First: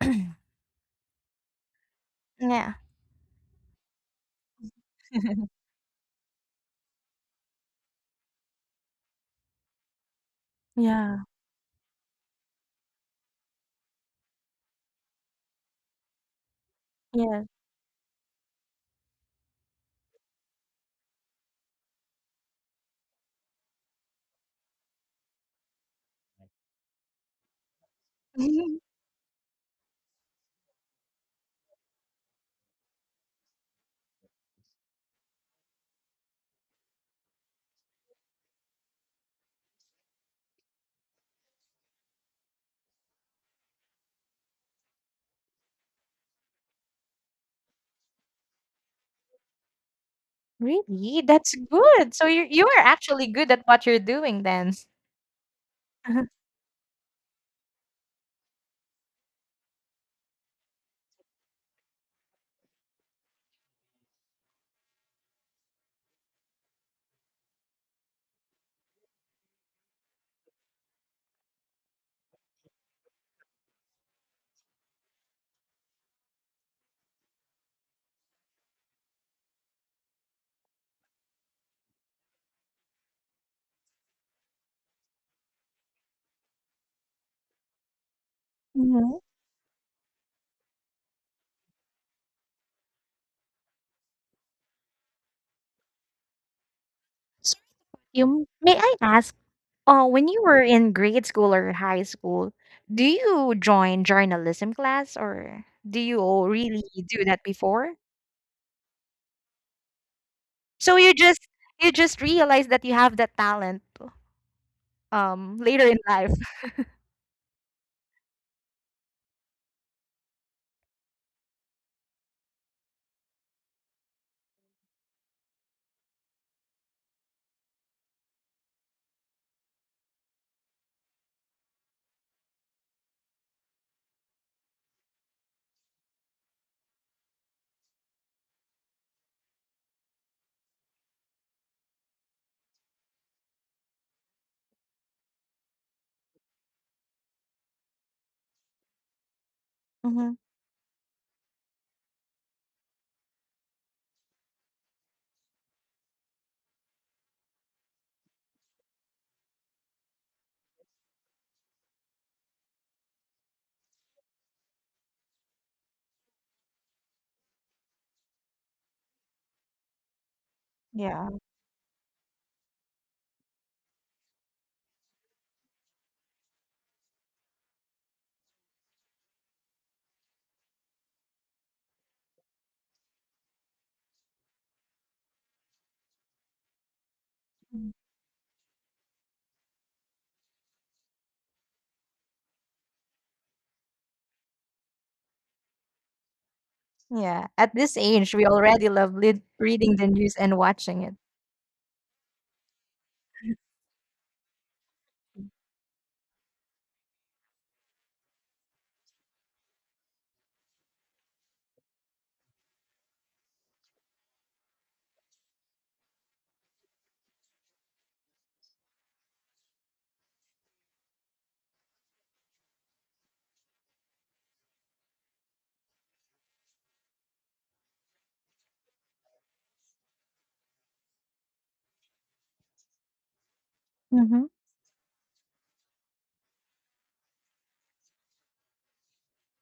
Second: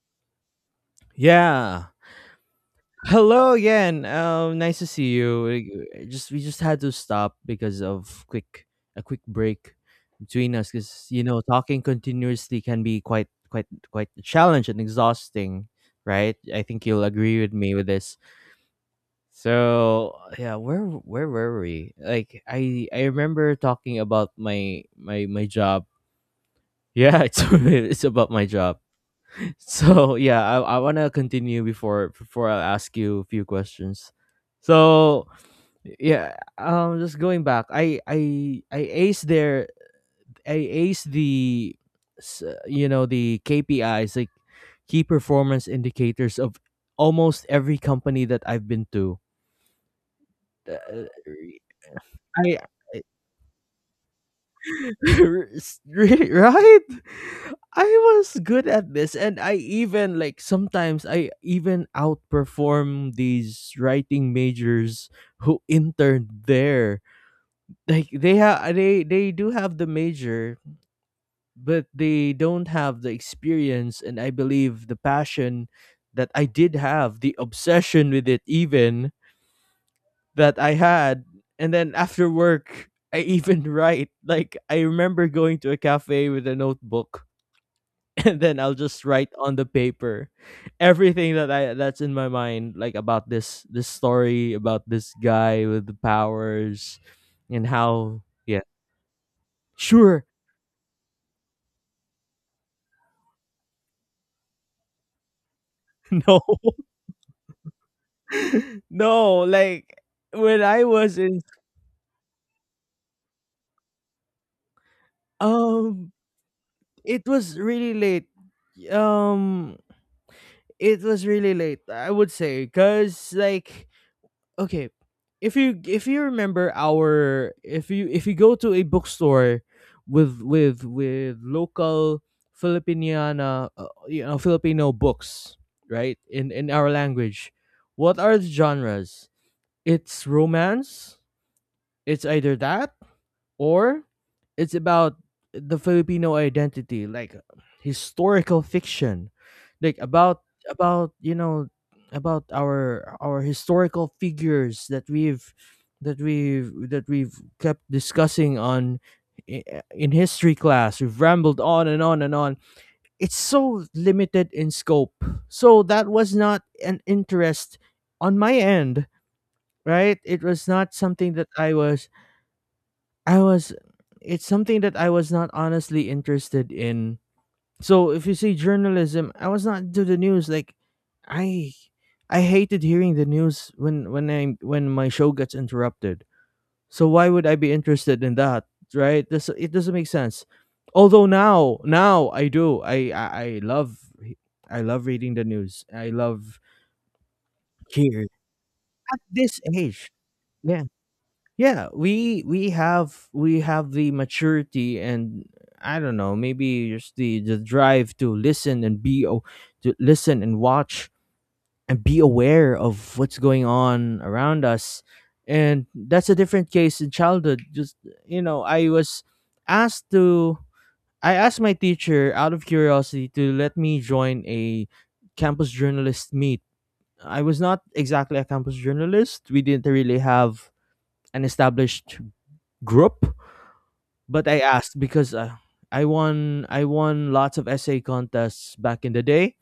Yeah. Yeah. Hello again. Nice to see you. Just we just had to stop because of quick a quick break between us because Yeah. you know talking continuously can be quite a challenge and exhausting, right? I think you'll agree Yeah. with me with this. So yeah, where were we? Like I remember talking about my job. Yeah, it's about my job. So yeah, I wanna continue before I ask you a few questions. So yeah, just going back, I ace the you know the KPIs like key performance indicators of almost every company that I've been to. Uh, Really? That's good. So you I you are actually good at what you're doing then. Re- Right? I was good at this and I even like sometimes I even outperform these writing majors who interned there. Like they they do have the major but they don't have the experience and I believe the passion that I did have, the obsession with it even that I had, and then after work I even write. Like I remember going to a cafe with a notebook and then I'll just Mhm. write on the paper everything that's in my mind, like about this story, about this guy with the powers, So and how you yeah, may I ask, sure, when you were in grade school or high school, do you join journalism class or do you no, all really do that before? no, like when I So you was in just you just realize that you have that talent later in um, life. it was really late. Um, it was really late, I would say, cause like okay if you remember our if you go to a bookstore with local filipiniana, you know, filipino books, right, in our language, what are the genres? It's romance, it's either that, or it's about the Filipino identity, like historical fiction, like Hmm. About you know, about our historical figures that we've that we've that we've kept discussing on, i- in history class we've rambled on and on and on. It's so limited in scope, so that was not an interest on my end. Right, it was not Yeah. something that I was I was, it's something that I was not honestly interested in. So if you say journalism, I was not into the news. Like I I hated hearing the news when I when my show gets interrupted. So why would I be interested in that? Right? This it doesn't make sense. Although now I do. I love reading the news. I love Yeah, at this here age, we already love at lit this reading the age. news and Yeah, watching it. yeah, we have we have the maturity and I don't know, maybe just the drive to listen and to listen and watch and be aware of what's going on around us. And that's a different case in childhood. Just you know, asked to I asked my teacher out of curiosity to let me join a campus journalist meet. I was not exactly a campus journalist, we didn't really have an established group, Mhm. but I asked because I won lots of essay contests back in the day.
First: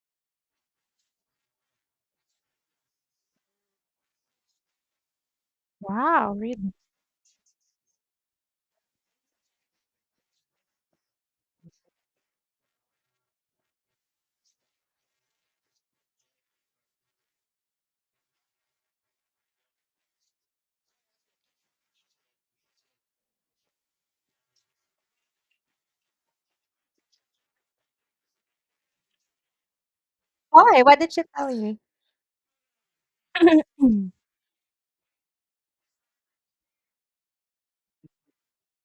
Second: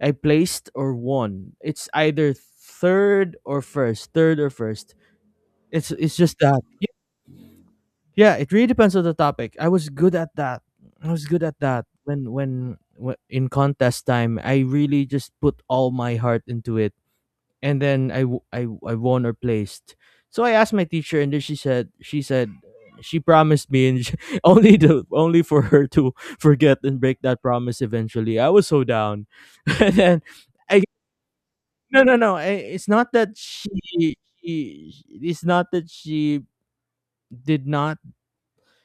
I placed or won. It's either third or first, third or first. It's Wow, just that. really? Yeah, it really depends on the topic. I was good at that. I was good at that when when in contest time. I really just put all my heart into it, and then I won or placed. So I asked my teacher, and then she said she promised me, and she, only to only for her to forget and break that promise eventually. I was so down, and then Why? I What did she tell you? no no no. I, it's not that she. It's not that she did not,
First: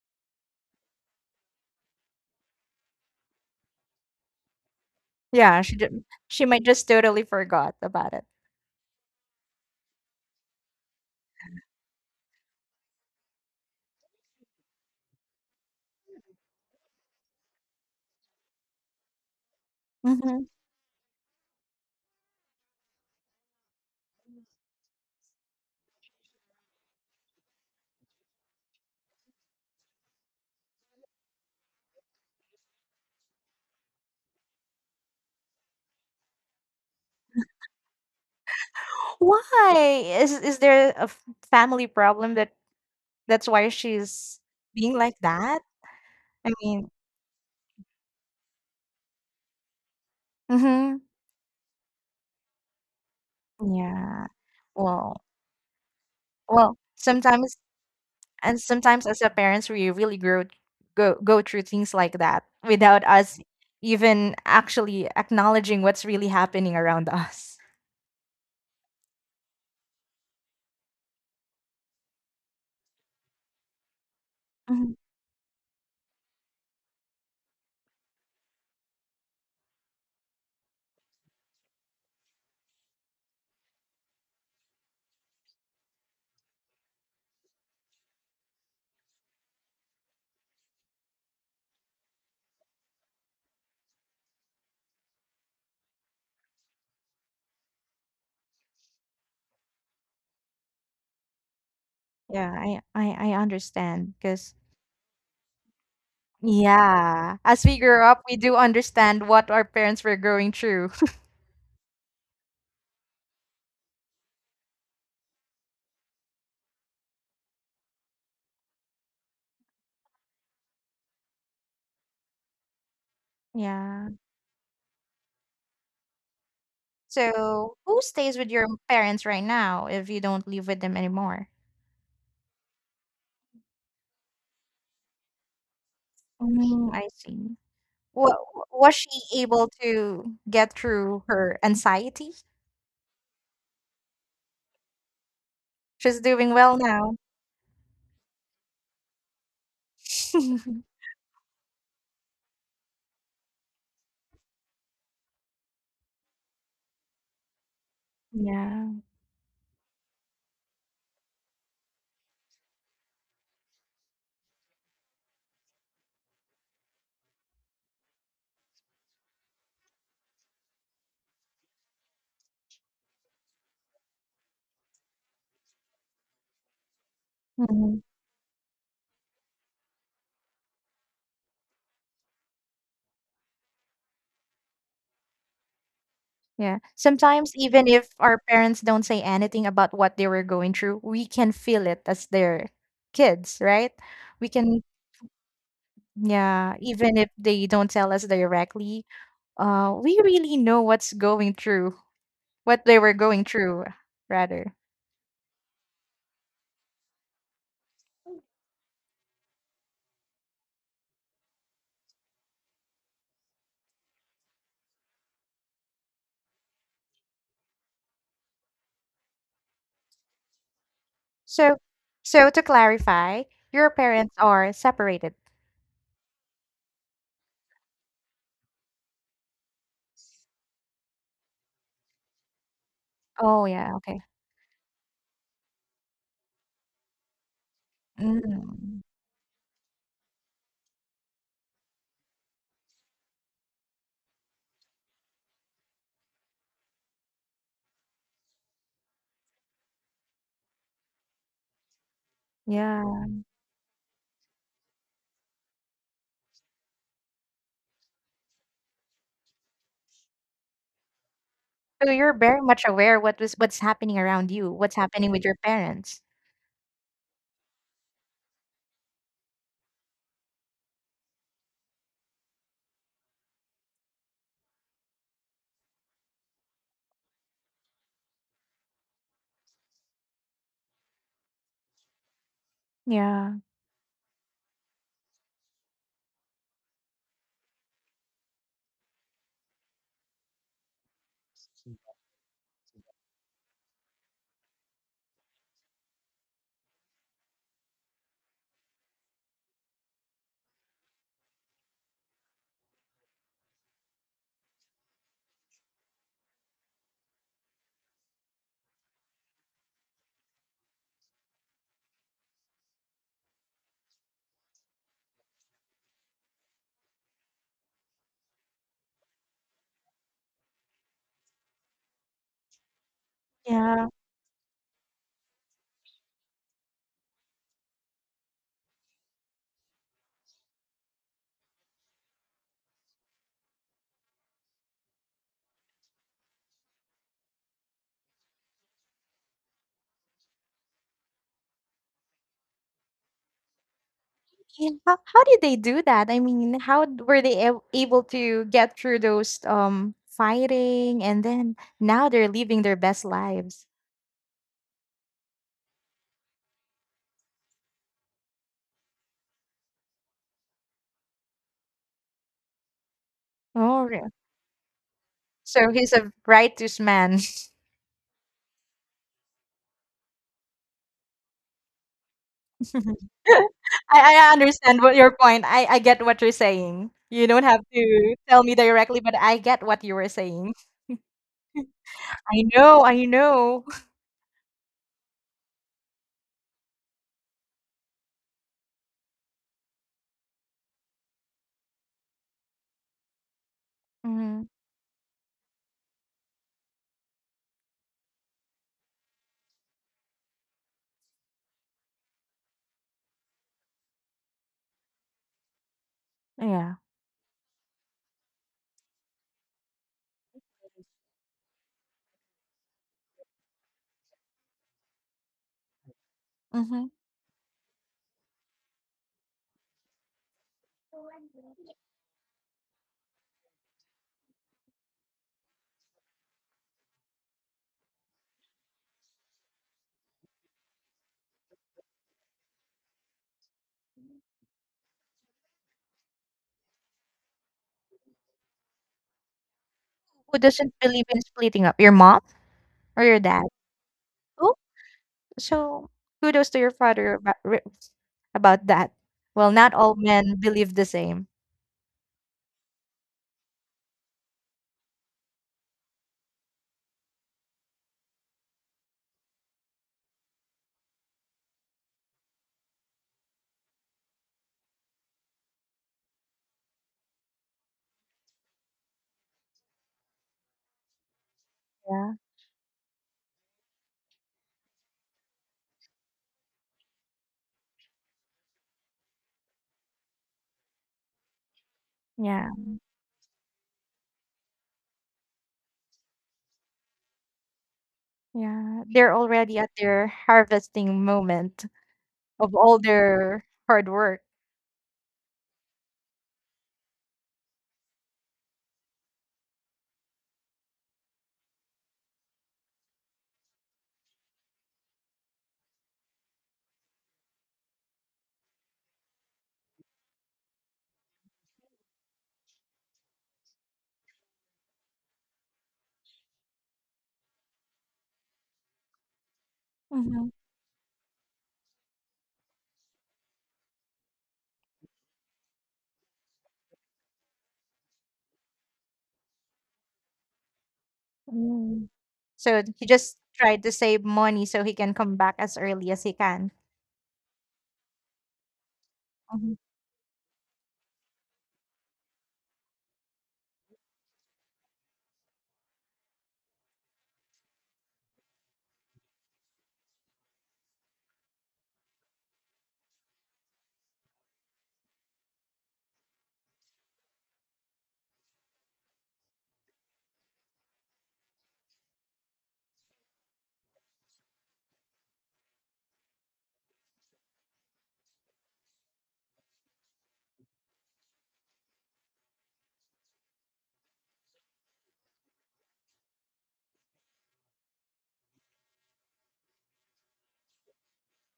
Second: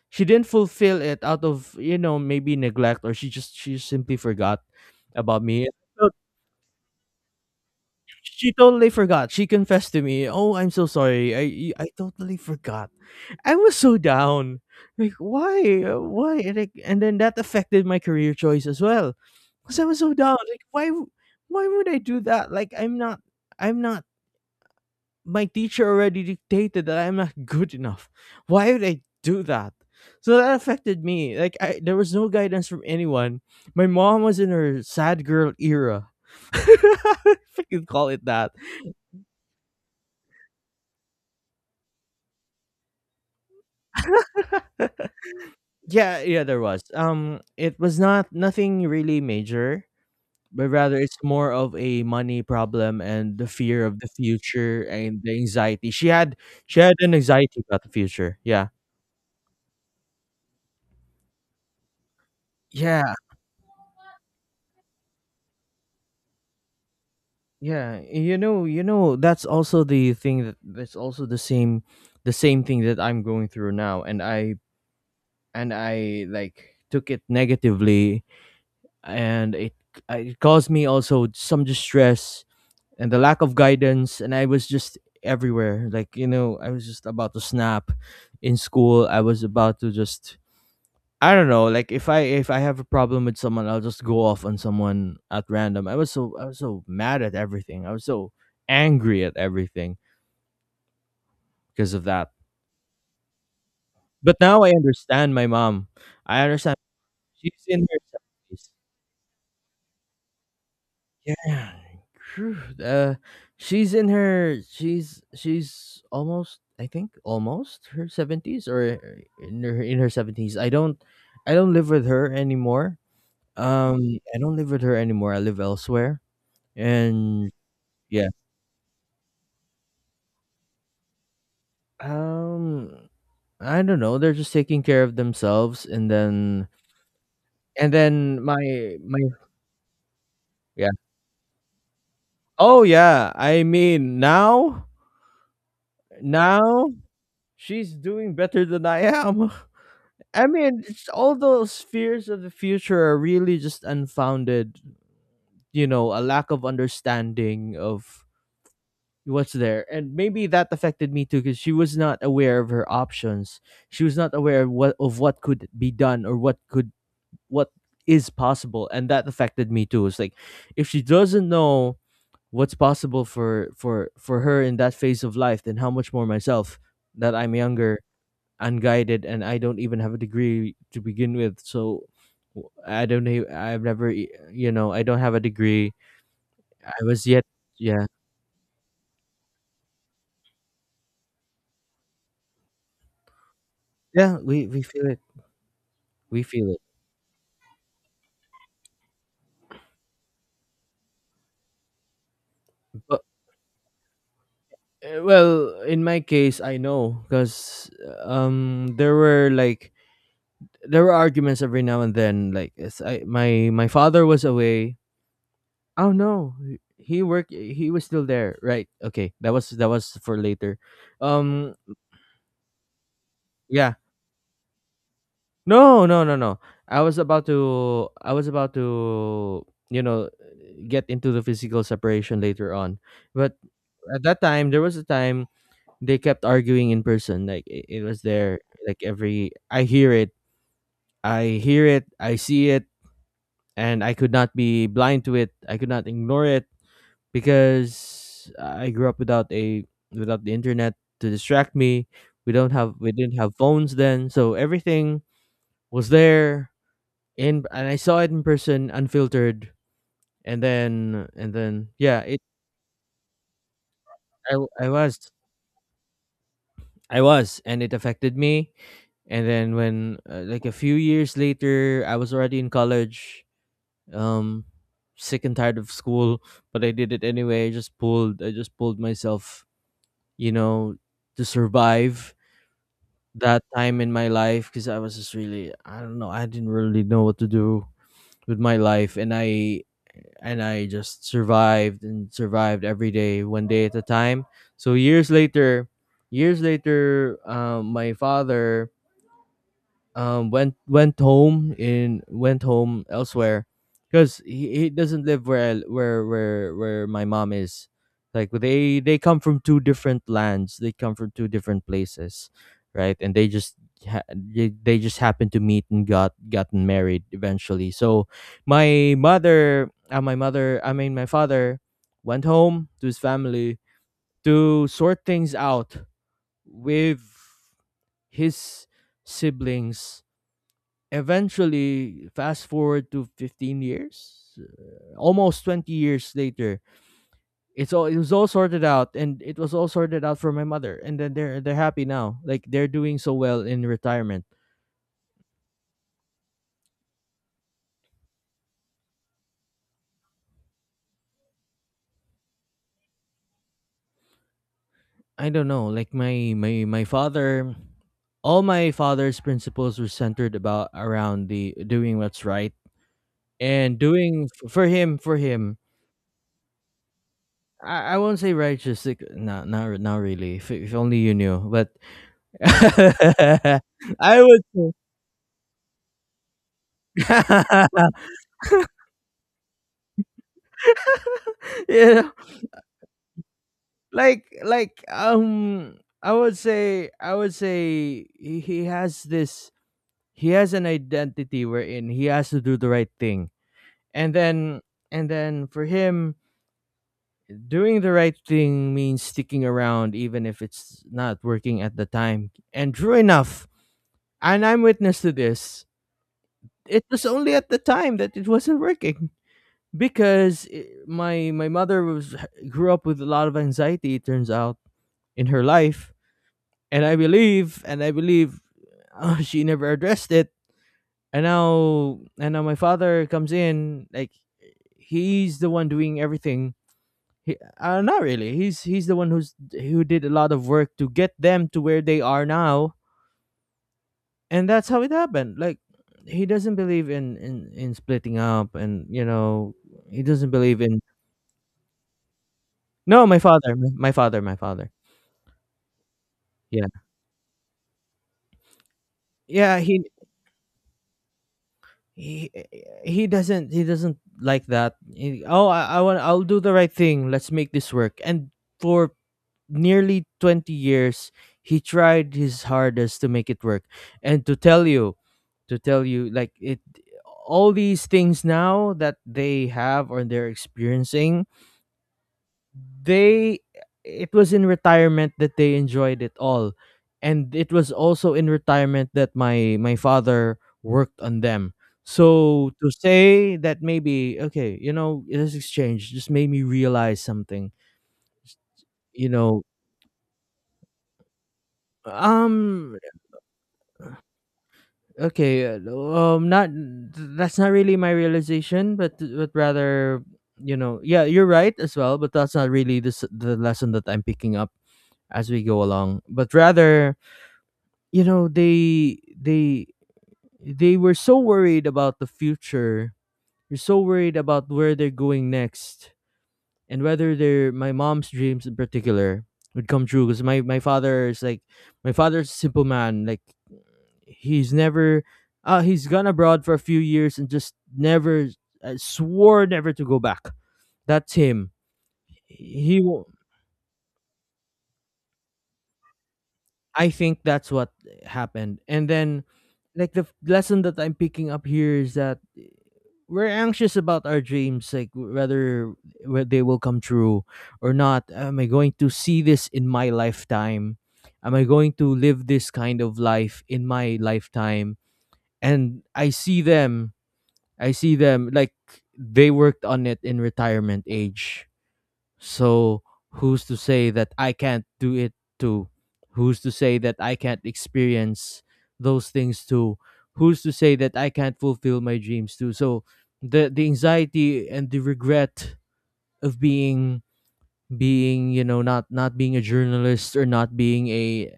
she didn't fulfill it out of, you know, maybe neglect, or she just she simply forgot about Yeah, me. she did, So she might just totally forgot about it. she totally forgot. She confessed to me, "Oh, I'm so sorry. I totally forgot." I was so down. Like, why? Why? And then that affected my career choice as well. Cuz I was so down. Mhm. Like, why would I do that? Like, I'm not, my teacher already dictated that I'm not good enough. Why would I do that? So that affected me. Like I there was no guidance from anyone. My mom was in her sad girl era, if I can call it that. Why? Is there a f family problem that that's why she's being like that? Yeah, yeah, I there was. mean, It was not nothing really major, but rather mhm, it's more of a money problem and the fear of the yeah. future Well, and the anxiety. Well, She had an sometimes anxiety about the future. and Yeah. sometimes as a parents, we really grow go go through things like that without Yeah, us even actually acknowledging what's really happening around us. yeah. You know, that's also the thing that that's also the same thing that I'm going through now, and Mhm. I like took it negatively, and it caused me also some distress, and the lack of guidance, and I was just everywhere, like you know, I was just about to snap. In school I was about to just, I don't know, like if I have a problem with someone, I'll just go off on someone at random. I was so, I was so mad at everything, I was so angry at everything because of that. Yeah, I understand But because now I understand my mom, I understand yeah, she's as we in her grow up, we do 70s. understand what our parents were going through. Yeah, true. Uh, she's in her She's almost, I think almost her seventies, or in her seventies. I don't live with her anymore. Yeah. I don't live with her anymore. I live elsewhere, and So, who yeah. stays with your parents right now if you don't live with them anymore? Um, I don't know. They're just taking care of themselves, and then Mm, I see. Wa- was my my she able to get yeah. through her anxiety? Oh yeah. I mean She's doing well now now. she's doing better than I am. I mean, it's all those fears of the future are really just unfounded, you know, a lack of understanding of Yeah. what's there. And maybe that affected me too, cuz she was not aware of her options. She was not aware of what, of what could be done, or what could, what is possible, and that affected me too. It's like if she doesn't know what's possible for her in that phase of life, then how much more myself, that I'm younger, Mhm. unguided, and I don't even have a degree to begin with. So I don't know. I've never, you know, I don't have a degree. Yeah. I was yet, Sometimes even yeah, if our parents don't say anything about what they were going through, we can feel it as their kids, right? yeah. We We can, feel it. We feel yeah, it. even if they don't tell us directly, we really know what's going through, what they were But going through, rather. Well, in my case, I know because there were like there were arguments every now and then. Like it's, I my father was away. Oh no, he worked. He was still there. Right. Okay. That was for later. Um. So, so to clarify, your Yeah. parents are separated. No, no, no, no. I was about to, you know, get into the physical separation later on. But Oh yeah, okay. at that time, there was a time they kept arguing in person. Like it was there like Mm. every, I hear it, I hear it, I see it, and I could not be blind to it. I could not ignore it because I grew up without a, without the internet to distract me. We Yeah. didn't have phones then, so everything was there in, and I saw it in person, unfiltered, and then So yeah, you're it very much aware what was what's happening around you, I what's was, happening with your parents. I was, and it affected me. And then when like a few years later, I was already in college, um, sick and tired of school, but I did it anyway. I just pulled myself, you know, to survive Yeah. that time in my life because I was just really, I don't know, I didn't really know what to do with my life, and I just survived and survived every day, one day at a time. So years later, my father went home elsewhere because he doesn't live where I, where my mom is. Like they come from two different lands. They come from two different places, right? And they just they just happened to meet and gotten married eventually. So my mother I mean my father went home to his family Yeah. to sort things out with his siblings. Eventually, fast forward to 15 years, almost 20 years later, it was all sorted out, and it was all sorted out for my mother. And then they're happy now, like they're doing so well in retirement. Yeah, how did they do that? I mean, how d were they ab able to get through those, fighting, and then now they're living their best lives? I don't know, like my father, all my father's principles were centered about around the doing what's right. And Oh, rea doing for him for him, so he's a righteous man. I won't say righteous, like, not really. If only you knew, but I I would understand what your point, I get what you're saying. You don't have to tell me directly, but I get what you were saying. you know, I know, I know. like like um I would say, he has this, he has an identity wherein he has to do the right thing. And Mhm. then, for him, doing the right thing means sticking around even if it's not working at the time. And true enough, and I'm witness to this, Yeah. it was only at the time that it wasn't working. Because I my mother was grew up with a lot of anxiety, it turns out, in her life. And Mhm. I believe, she never addressed it. And now, my father comes in, like he's the one doing everything. He, not really. He's the one who's who did a lot of work to get them to where they are now, and that's how it happened. Like he doesn't believe in splitting up, and you know he doesn't Who believe doesn't in. believe in splitting up? Your mom or No, your my dad? father, my Oh, father. so kudos to Yeah, your father about about that. Well, yeah. not all men believe the same. he he doesn't, oh, I want, I'll do the right thing. Let's make this work. And for nearly 20 years, he tried his hardest to make it work. And to tell you, like it, all these things now that they have or they're experiencing, Yeah, they, it was in retirement that they enjoyed it all. And it was also in retirement that my father worked on them, yeah, so to say. That maybe, okay, you know, this exchange just made me realize something, yeah. you They're know. already at their harvesting moment of um all their hard work. okay, not, that's not really my realization, but rather, you know, yeah, you're right as well, but that's not really this the the lesson that I'm picking up as we go along, but rather, you know, they they were so worried about the future. They're so worried about where they're going next, and whether they're my mom's dreams, in particular, would come true. Because Hmm. My father is like, my father's a simple man. Like he's never, uh, he's gone abroad for a few years and just never, swore never to go back. That's him. Mm. So He, he just tried to save money so he can come back as early as he can. I think that's what happened. And then, Mhm. like, the lesson that I'm picking up here is that, eh, we're anxious about our dreams, like, whether they will come true or not. Am I going to see this in my lifetime? Am I going to live this kind of life in my lifetime? And I see them, like, they worked on it in retirement age. So who's to say that I can't do it too? Who's to say that I can't experience those things too? Who's to say that I can't fulfill my dreams too? So the anxiety and the regret of being, you know, not being a journalist, or not being a,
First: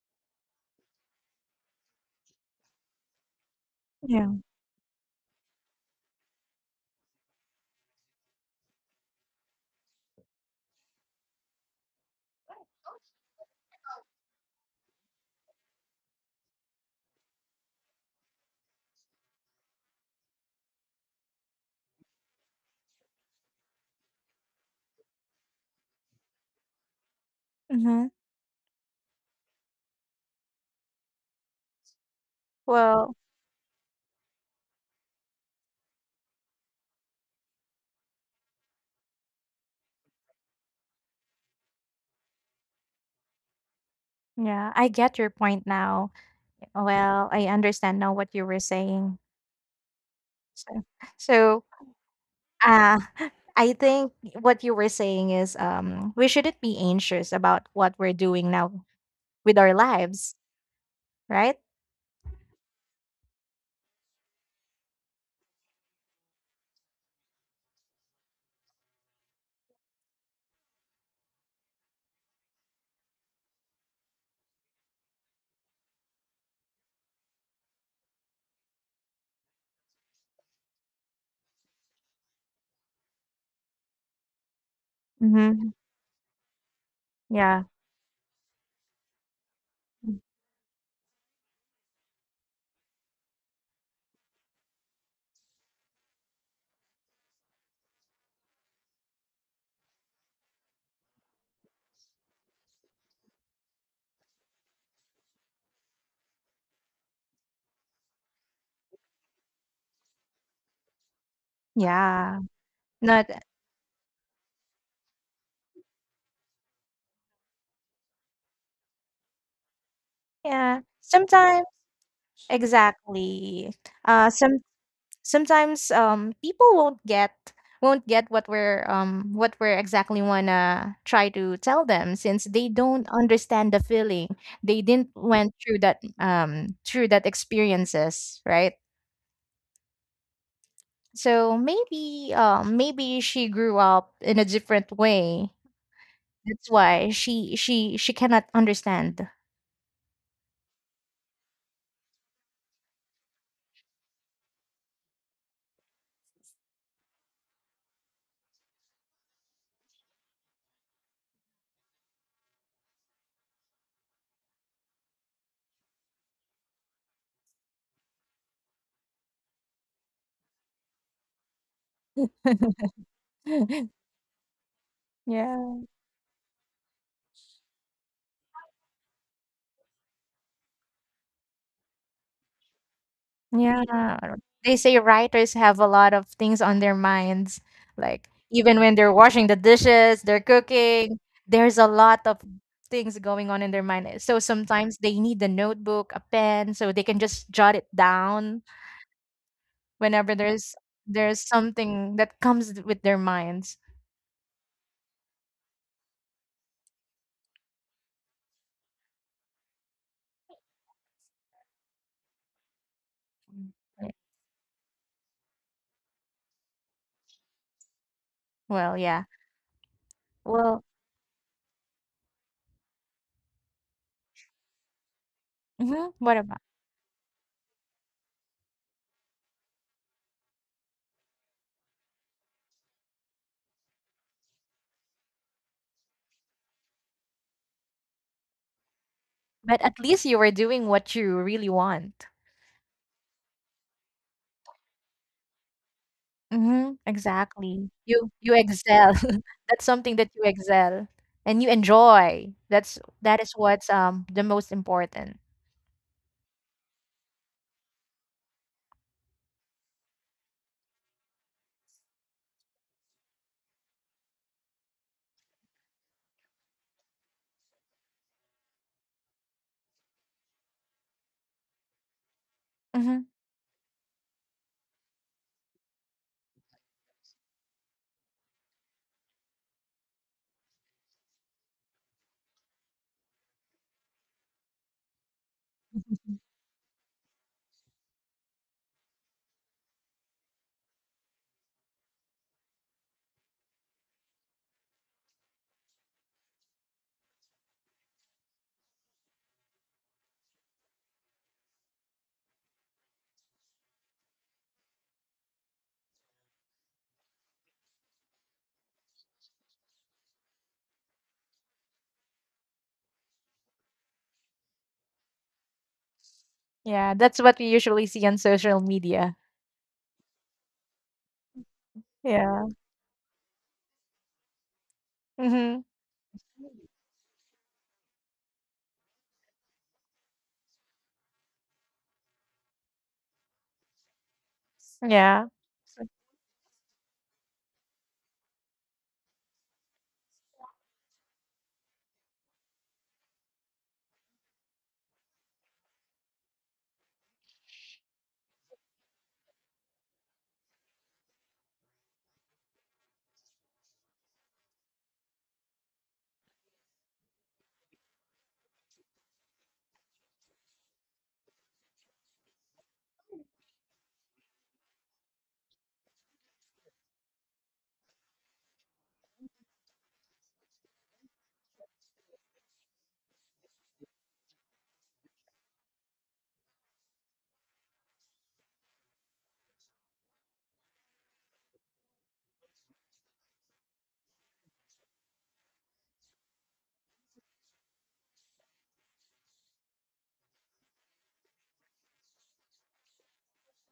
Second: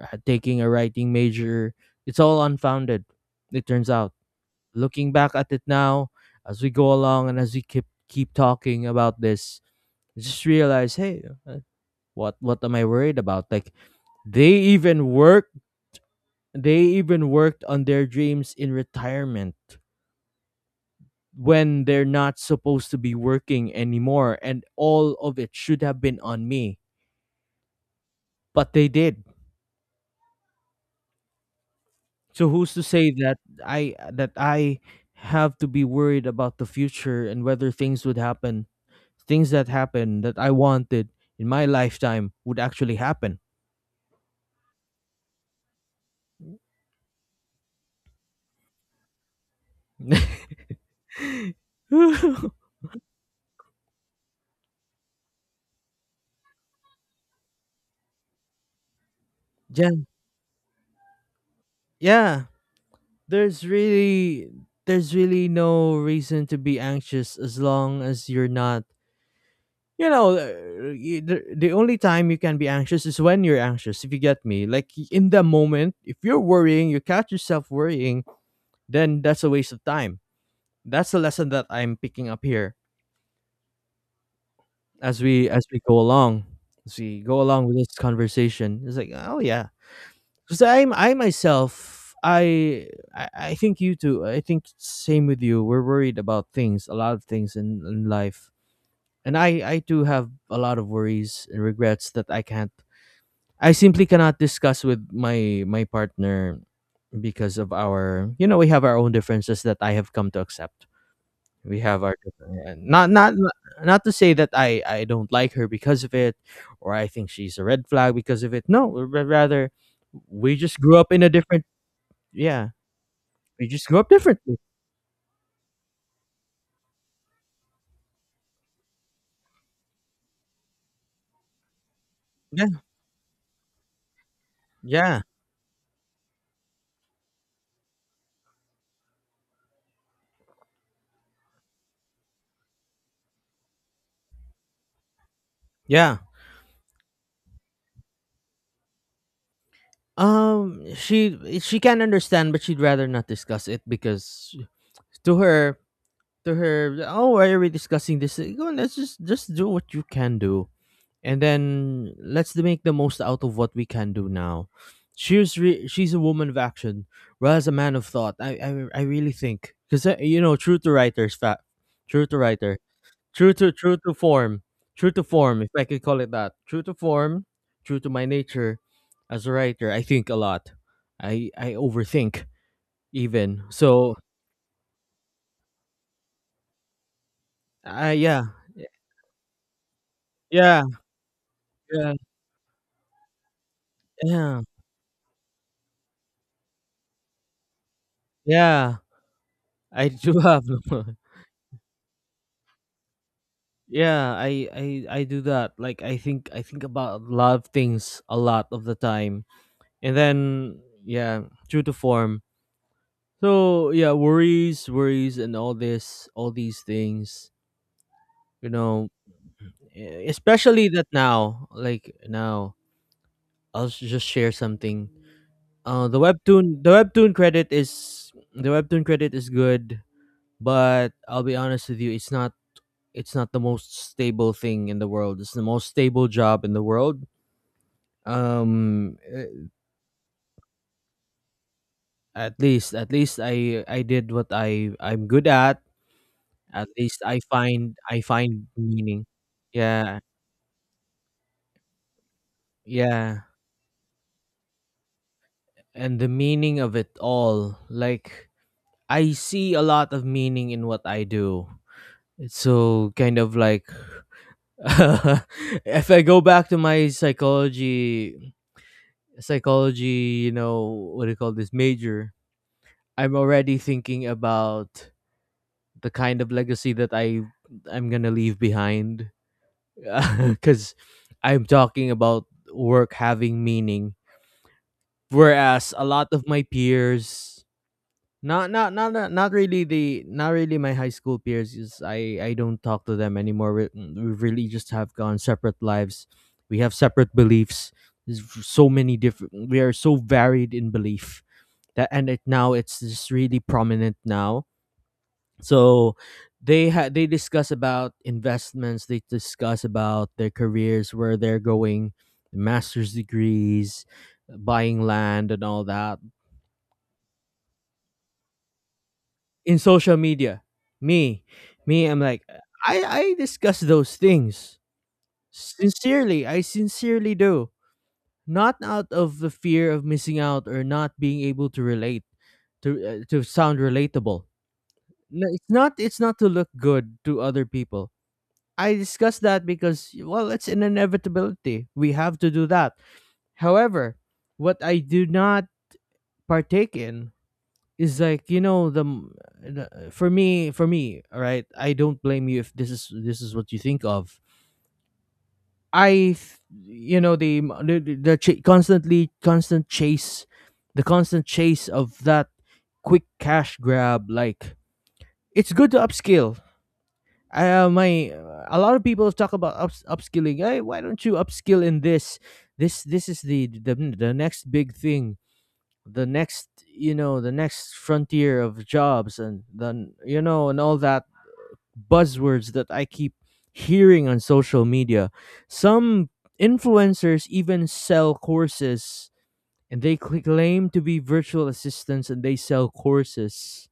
taking a writing major, it's all unfounded, it turns out, Yeah. looking back at it now. As we go along, and as we keep talking about this, I just realize, hey, what am I worried about? Like they even work, they even worked on their dreams in retirement, when they're not supposed to be working anymore, and all of it should have been on me, Hmm. but they did. So who's to say Well, that I have to be worried about the future and whether things would happen, things that happen that I wanted in my lifetime would actually happen. yeah, I get your point now. Well, I understand now what you were saying. So, so, uh, I think what you were saying is, we shouldn't be anxious about what we're doing now with our Yeah, lives, right? yeah. There's really, no reason to be anxious, as long as you're not, you know, the, only time you can be anxious is when you're anxious, if you get me, like, in the moment, if you're worrying, you catch yourself worrying, then that's a waste of time. That's the lesson that I'm picking up here, as we, Mhm. Go along, as we go Yeah. along with this conversation. It's like, oh yeah. Mm. Because I myself, I, I I think you too. I think same with you. We're worried about things, a lot of things in life. And I too have a lot of worries and regrets that I can't, I simply cannot discuss with my partner, because of our, you know, we have our own differences that I have come to accept. We have our Yeah. different- not, Not not to say that I don't like her because of it, or I think she's a red flag because of it. No, rather, we just yeah. grew up in a different. Sometimes Yeah, we exactly. just grew up Uh, differently. some Sometimes people won't get what we're exactly wanna try to tell them since Yeah, they don't understand the feeling they didn't yeah, went through that experiences, right? So maybe, maybe she grew up in a different way, yeah. that's why she cannot understand. She can understand, but she'd rather not discuss it because to her, oh, why are we discussing this? Go on, let's just do what you can do, and then let's make the most out of what we can do now. She's a woman of action, whereas a man of thought. I really think because, you know, true to writers, fact, true to writer. True to, form. True to form, if Yeah. I could call it that. True to form, true to my nature as a writer. I think a lot. I overthink, even. Yeah, So, they say writers have a lot of things on their minds, I like yeah. even when they're washing the dishes, they're Yeah. cooking, there's a Yeah. lot of things going on in their mind. So Yeah. sometimes they need a notebook, a pen, so they can just jot it down Yeah. I whenever do have there's something that comes with their minds. Yeah, I do that. Like I think, about a lot of things, a lot of the time. And then, yeah, true to form. So Yeah. yeah, worries, worries, and all this, all these things, you Well, know, yeah. Well, especially that now, like now, I'll just share something. Uh, mhm, what about? The webtoon credit is, the webtoon credit is good, but I'll be honest with you. It's not, it's not the most stable thing in the world. It's the most stable job in the world. Um, eh, But at least you were doing what you really want. at least, I did what I'm good at. At Mhm, least I exactly. find, You excel. meaning. That's something Yeah, that you excel and you enjoy. That's yeah. that is what's the most important. And the meaning of it all, like, I see a lot of meaning in what I do. It's so kind of like if I go back to my psychology, you know, what do you call this major, Hmm. I'm already thinking about the kind of legacy that I'm going to leave behind cuz I'm talking about work having meaning, whereas a lot of my peers. Not, really the not really my high school peers. Is, I don't talk to them anymore. We, mm, we really just have gone separate lives. We have separate beliefs. There's so many different. We are so varied in belief that, and it now it's just really prominent now. So they had, they discuss about investments. They discuss about their careers, where they're going, master's degrees, buying land, and all that. Yeah, that's what we usually see on social media. In social media. Me, I'm like, Yeah. I discuss those things. Hmm. Sincerely, I sincerely do. Not out of the fear of missing out, or not being able to relate, to sound relatable. Yeah. No, it's not, So- it's not to look good to other people. I discuss that because, well, it's an inevitability. We have to do that. However, what I do not partake in is, like, you know, the, for me, all right, I don't blame you if this is what you think of. i th- you know the constant chase, of that quick cash grab, like, it's good to upskill. Uh, my, a lot of people talk about upskilling. Hey, why don't you upskill in this is the next big thing, the next, you know, the next frontier of jobs, and then, you know, and all that buzzwords that I keep hearing on social media. Some influencers even sell courses, and they claim to be virtual assistants, and they sell courses,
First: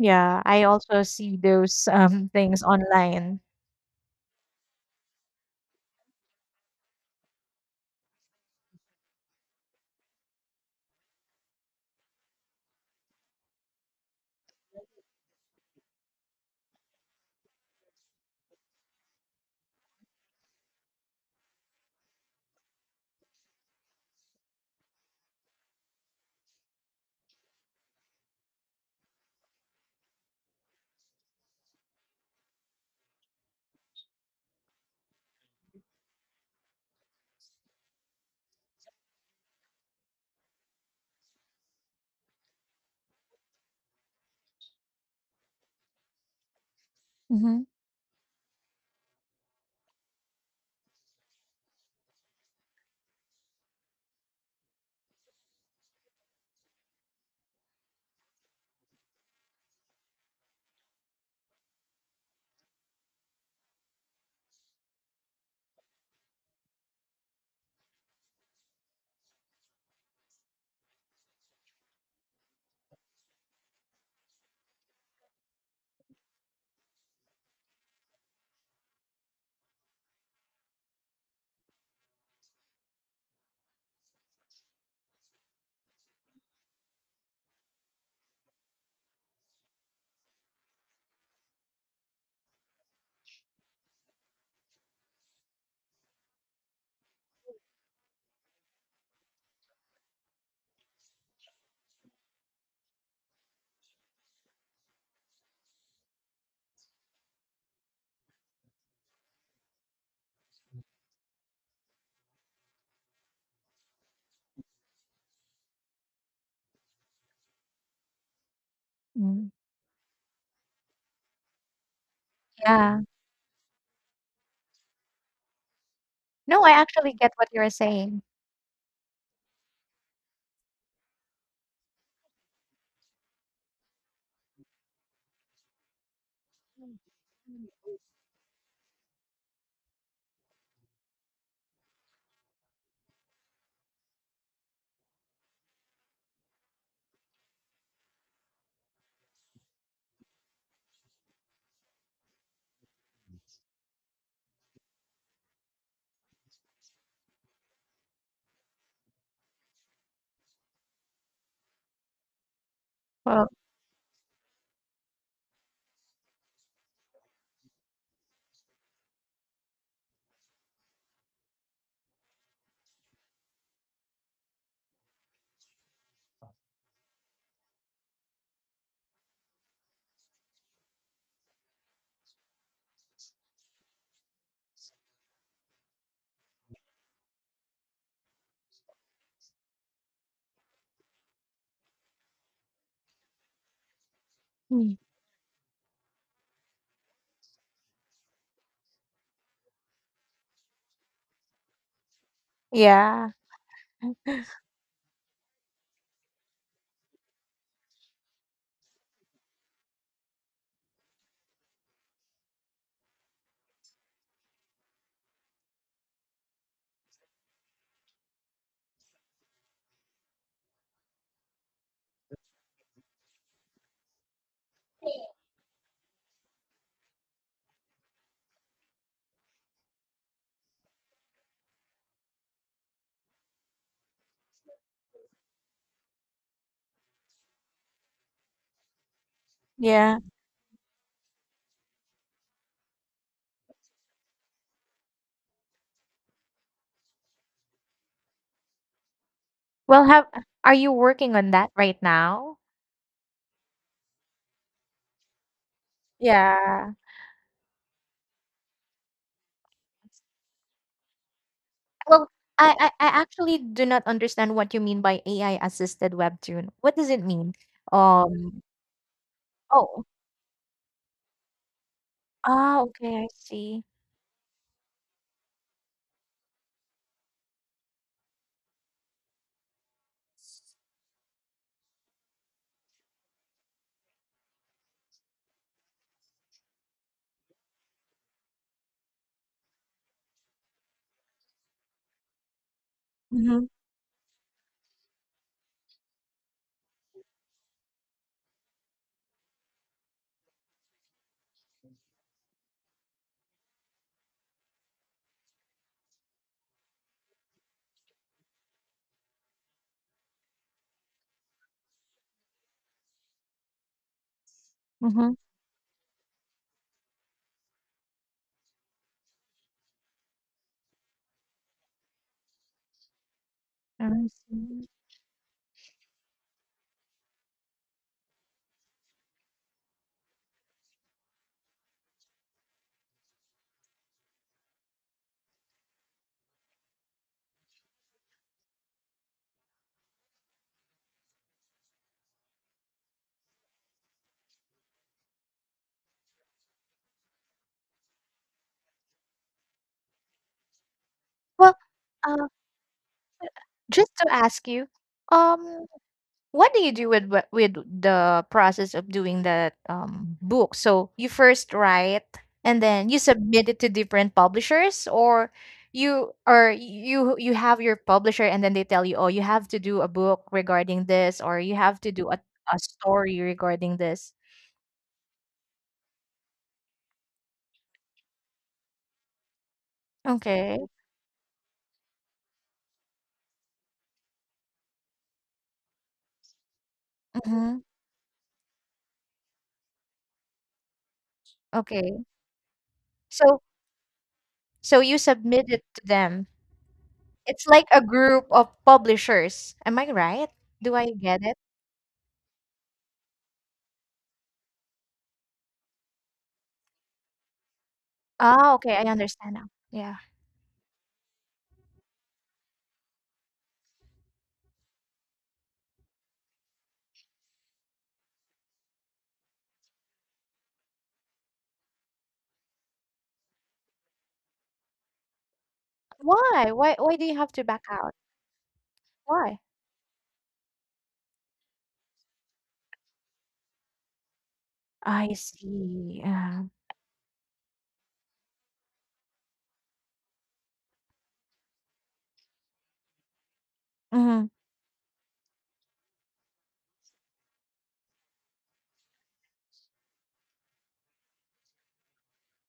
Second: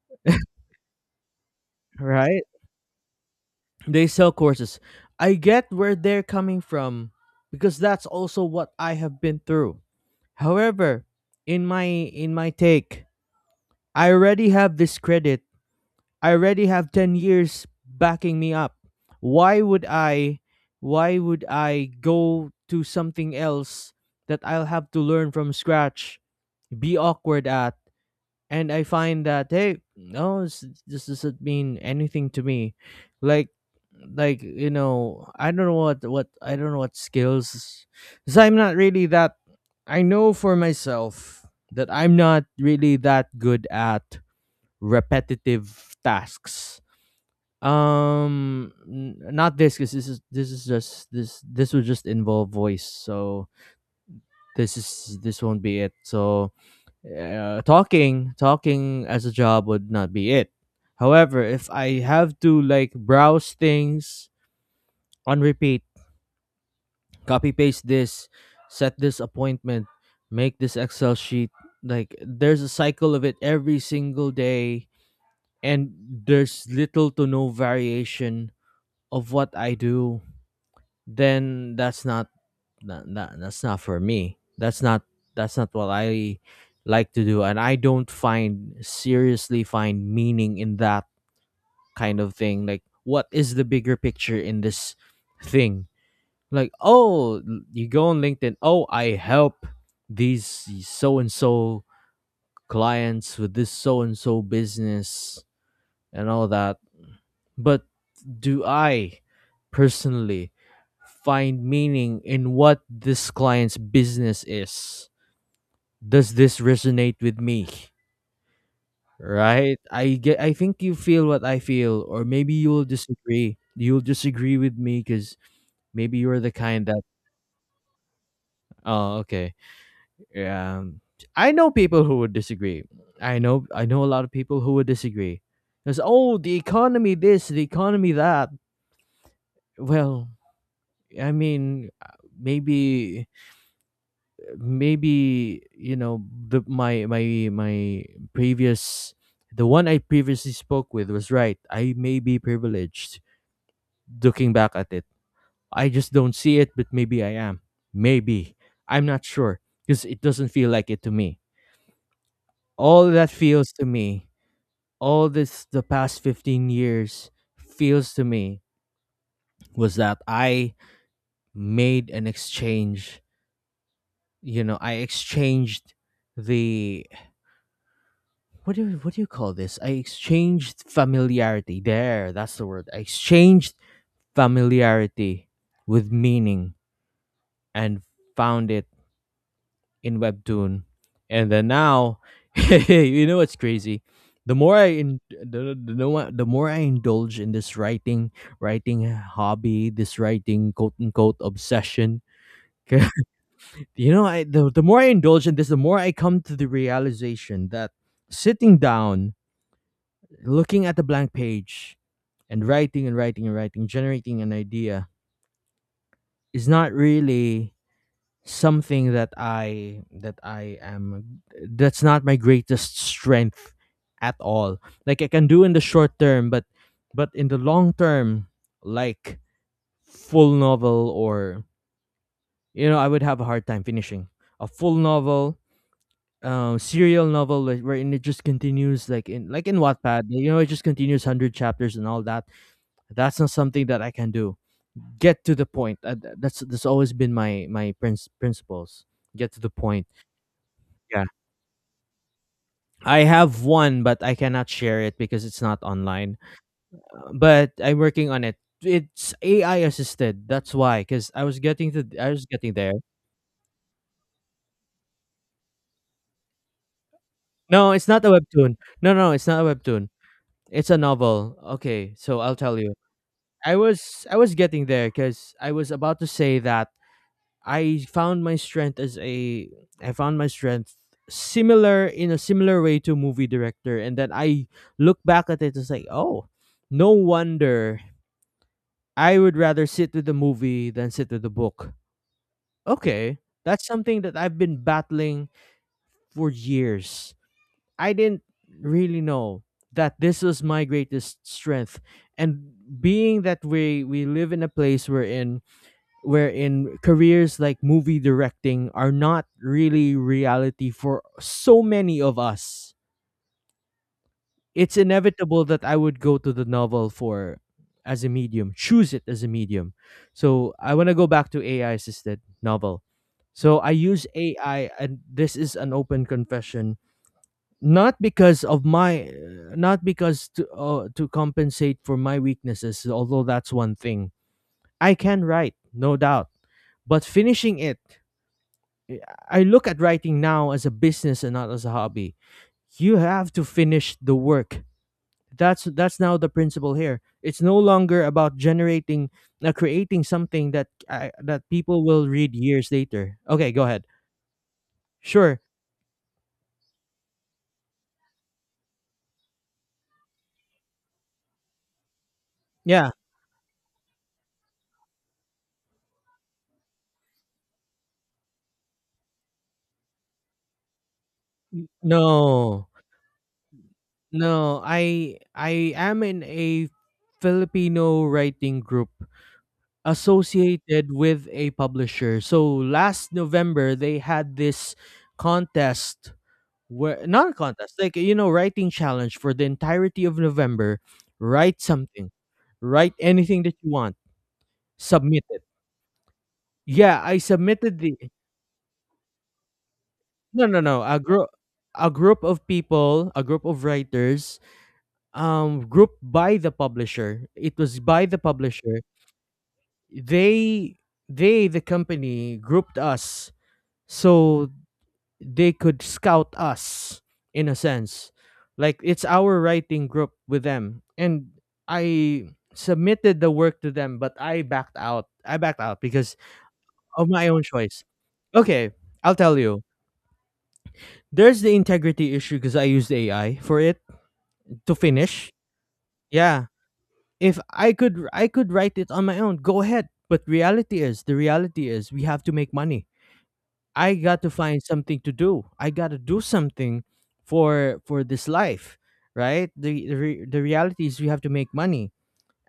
Yeah, I also see those right? things online. They sell courses. I get where they're coming from, because that's also what I have been through. However, in my take, I already have this credit. I already have 10 years backing me up. Why would I, go to something else that I'll have to learn from scratch, be awkward at? And I find that, hey, no, this doesn't mean anything to me. Like, you know, I don't know what I don't know what skills. I'm not really that, I know for myself that I'm not really that good at repetitive tasks. Hmm. Um, not this, because this is, just this would just involve voice. So this won't be it. So, talking, as a job would not be it. However, if I have to like browse things on repeat, copy paste this, set this appointment, make this Excel sheet, like there's a cycle of it every single day, and there's little to no variation of what I do, then that's not for me. That's not what I like to do, and I don't find seriously find meaning in that kind of thing. Like what is the bigger picture in this thing? like oh l- you go on LinkedIn. Oh, I help these so and so clients with this so and so business and all that. But do I personally find meaning in what this client's business is? Does this resonate with me? Mm. Right? I think you feel what I feel, or maybe you'll Yeah. disagree. You'll disagree with me cuz maybe you're the No, I kind that— actually get what you're saying. oh, okay. Um I know people who would disagree. I know a lot of people who would disagree. Cuz oh, the economy this, the economy that. Well, I mean, maybe you know, the my my my previous— the one I previously spoke with was right. I may be privileged, looking back at it. I just don't see it, but maybe I am. Maybe. I'm not sure because it doesn't feel like it to me. All that Well, feels to me, all this the past 15 years feels to me, was that I made an exchange. You know, I exchanged the— what do you call this? I exchanged familiarity. There, that's the word. I exchanged familiarity with meaning, and found it in webtoon. And then now you know what's crazy, the more I mm, in, the more I indulge in this writing, writing hobby, this writing, quote unquote, obsession, yeah. you know, the more I indulge in this, the more I come to the realization that sitting down, looking at the blank page, and writing and writing and writing, generating an idea, is not really something that I am that's not my greatest strength at all. Like I can do in the short term, but in the long term, like full novel, or you know, I would have a hard time finishing a full novel, serial novel, like, wherein it just continues, like in Yeah. Wattpad, you know, it just continues 100 chapters and all that. That's not something that I can do. Get to the point. That's always been my principles. Get to the Well, point. have are you Yeah, working on that right now? I have one, but I cannot share it because it's not online. Yeah. But I'm working on it. It's AI assisted. That's why, because Well, I was I, getting I there. I actually do not understand what you mean by AI assisted webtoon. What does it mean? No, it's not a Um. webtoon. No, It's not a Oh. webtoon. It's a novel. Okay, so I'll tell Ah. you. Okay. I see. I was getting there because I was about to say that I found my strength as a I found my strength, similar— in a similar way to movie director, and then I look back at it and say, oh, no wonder I would rather sit with the movie than sit with the book. Okay. Mm-hmm. That's something that I've been battling for years. I didn't really know that this was my greatest strength. And being that we live in a place we're in, wherein careers like movie directing are not really reality for so many of us. It's Mm-hmm. inevitable that I would go to the novel for— as a medium, choose it as a medium. So I want to go back to AI assisted novel. So I I use see. AI, and this is an open confession, not because of my— not because to compensate for my weaknesses, although that's one thing. I can write, no doubt, but finishing it, I I look at writing now as a business and not as a hobby. You have to finish the work. That's now the principle here. It's no longer about generating, creating something that that Well, people will uh, read years later. Okay, go ahead. just to ask you, Sure. um, what do you do with with the process of doing that, book? So you first write, and then Yeah. you submit it to different publishers, or you have your publisher, and then they tell you, oh, you have to do a book regarding this, or you have to do a No. story regarding this. No. I am in a Filipino writing group Okay. associated with a publisher. So last November they had this contest— where, not a Mm-hmm. contest, like you know, writing challenge for the entirety of November. Write Okay. something, write So, anything that you want, so you submit it. submit it to them. Yeah, I It's like submitted a the— group of publishers. Am I right? no, no, Do no. I get it? A group of people, a group of writers, grouped by the publisher. It was by the Ah, okay. publisher. I understand now. Yeah. They, they, the company, grouped us. So they could scout us, in a sense, like it's our writing group with them, and I submitted the work to them, but I backed out. I backed out because Why? Why do of you my have own to back choice. out? Okay, I'll tell Why? you, there's the integrity issue because I used AI for it, to I finish. see, yeah. Yeah. if I could I could write it on my own, go ahead, but reality is— the reality is we have to make money. I got Mhm, to find something to do. I got to do something for this life, right? The reality is we have to make money.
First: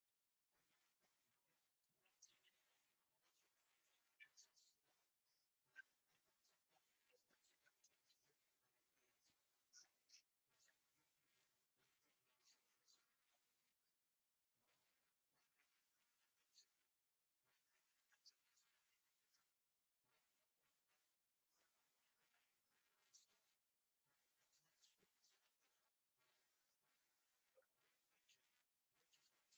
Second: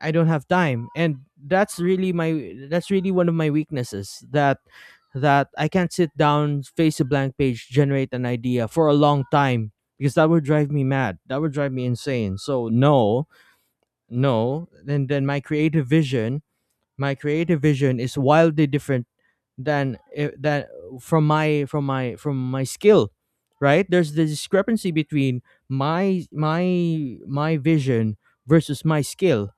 I don't have time, and that's really one of my weaknesses, that I can't sit down, face a blank page, generate an idea for a long time, because that would drive me mad. That would drive me insane. So no, no. And then my creative vision— my creative vision is wildly different than from my skill. Right? There's the discrepancy between my vision versus my skill,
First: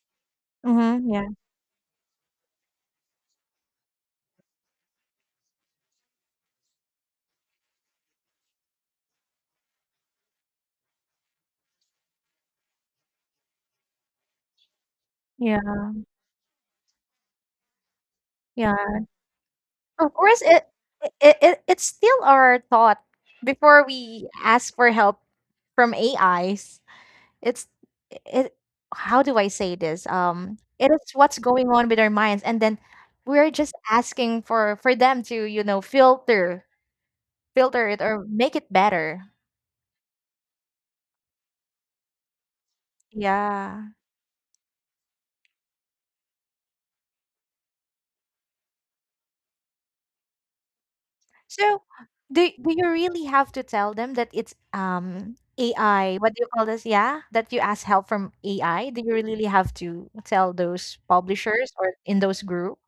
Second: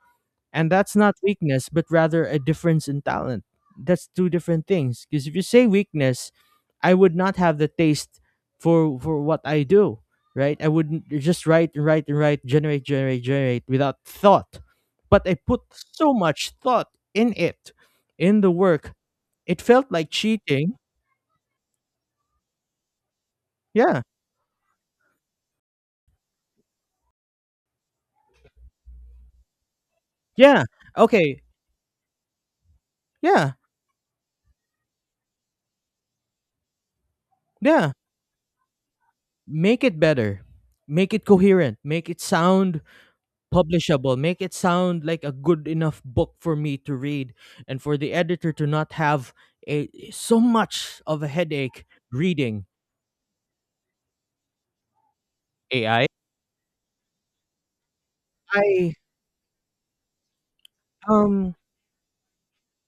and that's mhm, not yeah, weakness, but rather a difference in talent. That's two different things. Because if you say weakness, I would not have the taste for what I do, right? I wouldn't just write and write and write, generate, generate, generate without thought. But I yeah, put so much thought in it, in the work. yeah. It felt like Of course, cheating. It's still our thought before Yeah. we ask for help from AIs. It's it How do I say this? Yeah. It is what's Okay. going on with our minds, and then we're Yeah. just asking for them to, you know, filter Yeah. it or make it better. Make it better. Make it coherent. Make it sound Yeah. publishable, make it sound like a good enough book for me to read and for the editor to not have a so much of a So, headache do reading do you really have to tell them that it's AI. AI? What do you call this? Yeah, that you ask help from I AI. I Do you really have to tell those um publishers or in those group?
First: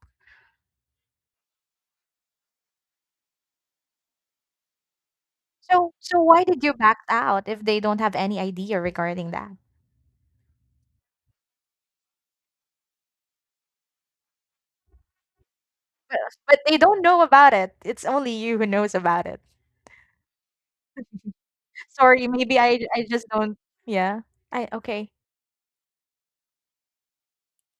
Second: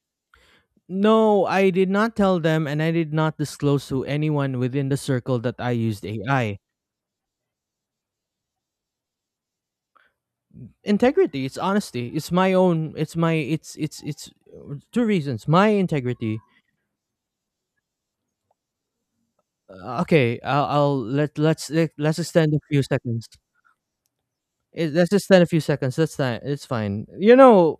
no, I did not tell them, and I did not disclose to anyone within the circle that I So, used so why AI. did you back out if they don't have any idea regarding that? Integrity, it's honesty. It's my own— it's my— it's two reasons. My But, integrity. but they don't know about it. It's only you who knows about it. Okay, I'll— let's let's Sorry, extend maybe a I few I just seconds. don't. Yeah. I okay. Let's just spend a few seconds. That's fine. It's fine. You know,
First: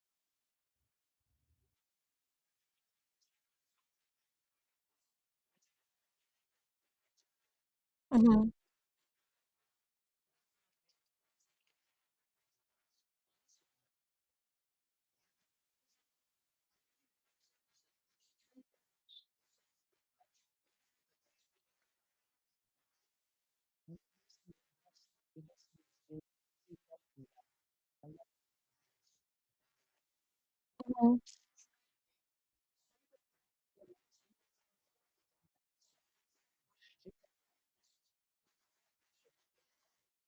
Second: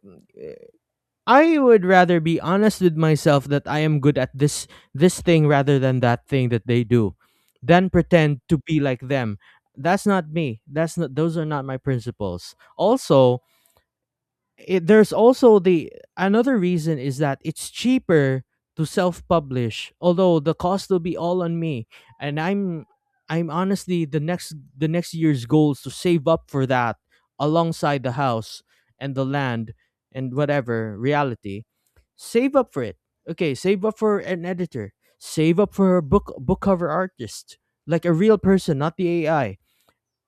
I would rather be honest with myself that I am good at this thing rather than that thing that they do, than pretend Mhm, to be like them. That's not me. That's not. Those are not my principles. Also, there's also the— another reason is that it's cheaper to self-publish, although the cost will be all on me, and I'm honestly— the next year's goal is to save up for that, alongside the house and the land and whatever mhm. reality. Save up for it. Okay, save up for an editor, save up for a book cover artist, like a real person, not the AI,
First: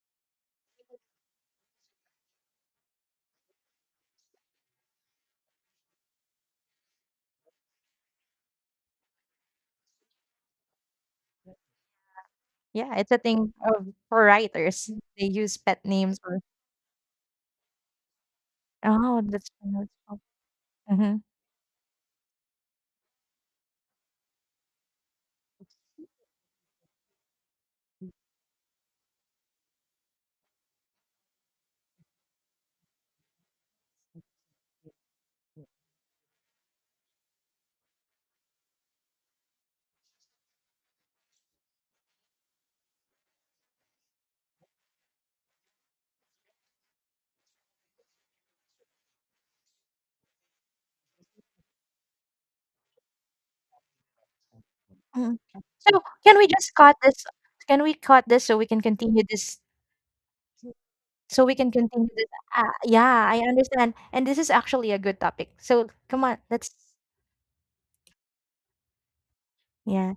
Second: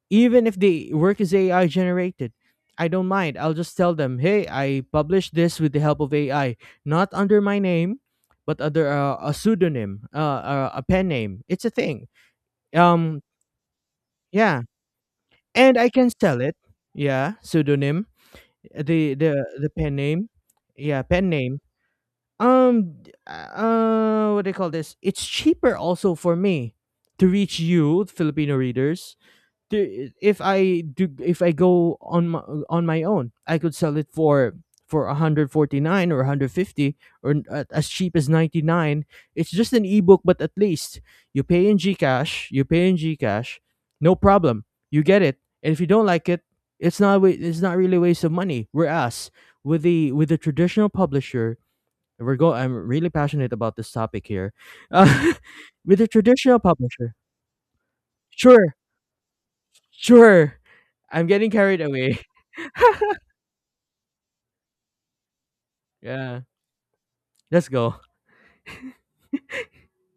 even if the work is AI generated. I don't mind. I'll just tell them, hey, I published this with the help of AI, not under my name, but under a pseudonym, a pen name. It's a thing. Yeah, it's a Um, thing of for yeah, writers. They use and pet I can names or sell it. Yeah, pseudonym, oh, that's. the pen name. Yeah, Hmm. pen name. Um, uh, what do they call this? It's cheaper also for me to reach Filipino readers. If I do if I go on my— on my own, I could sell it for 149 or 150, or as cheap as 99. It's just an ebook, but at least you pay in GCash, no problem. You get it. And if you don't like it, it's not really a waste of money. Whereas with the traditional publisher, we're go— I'm really passionate about this topic here. Uh, Mm. with So the can we traditional just cut publisher— this? Can we cut this so we sure. can continue this? Sure. I'm So getting we can carried continue away. this. Yeah, I understand. And this is actually a good topic. So come on, Yeah. let's. Let's go. Yeah.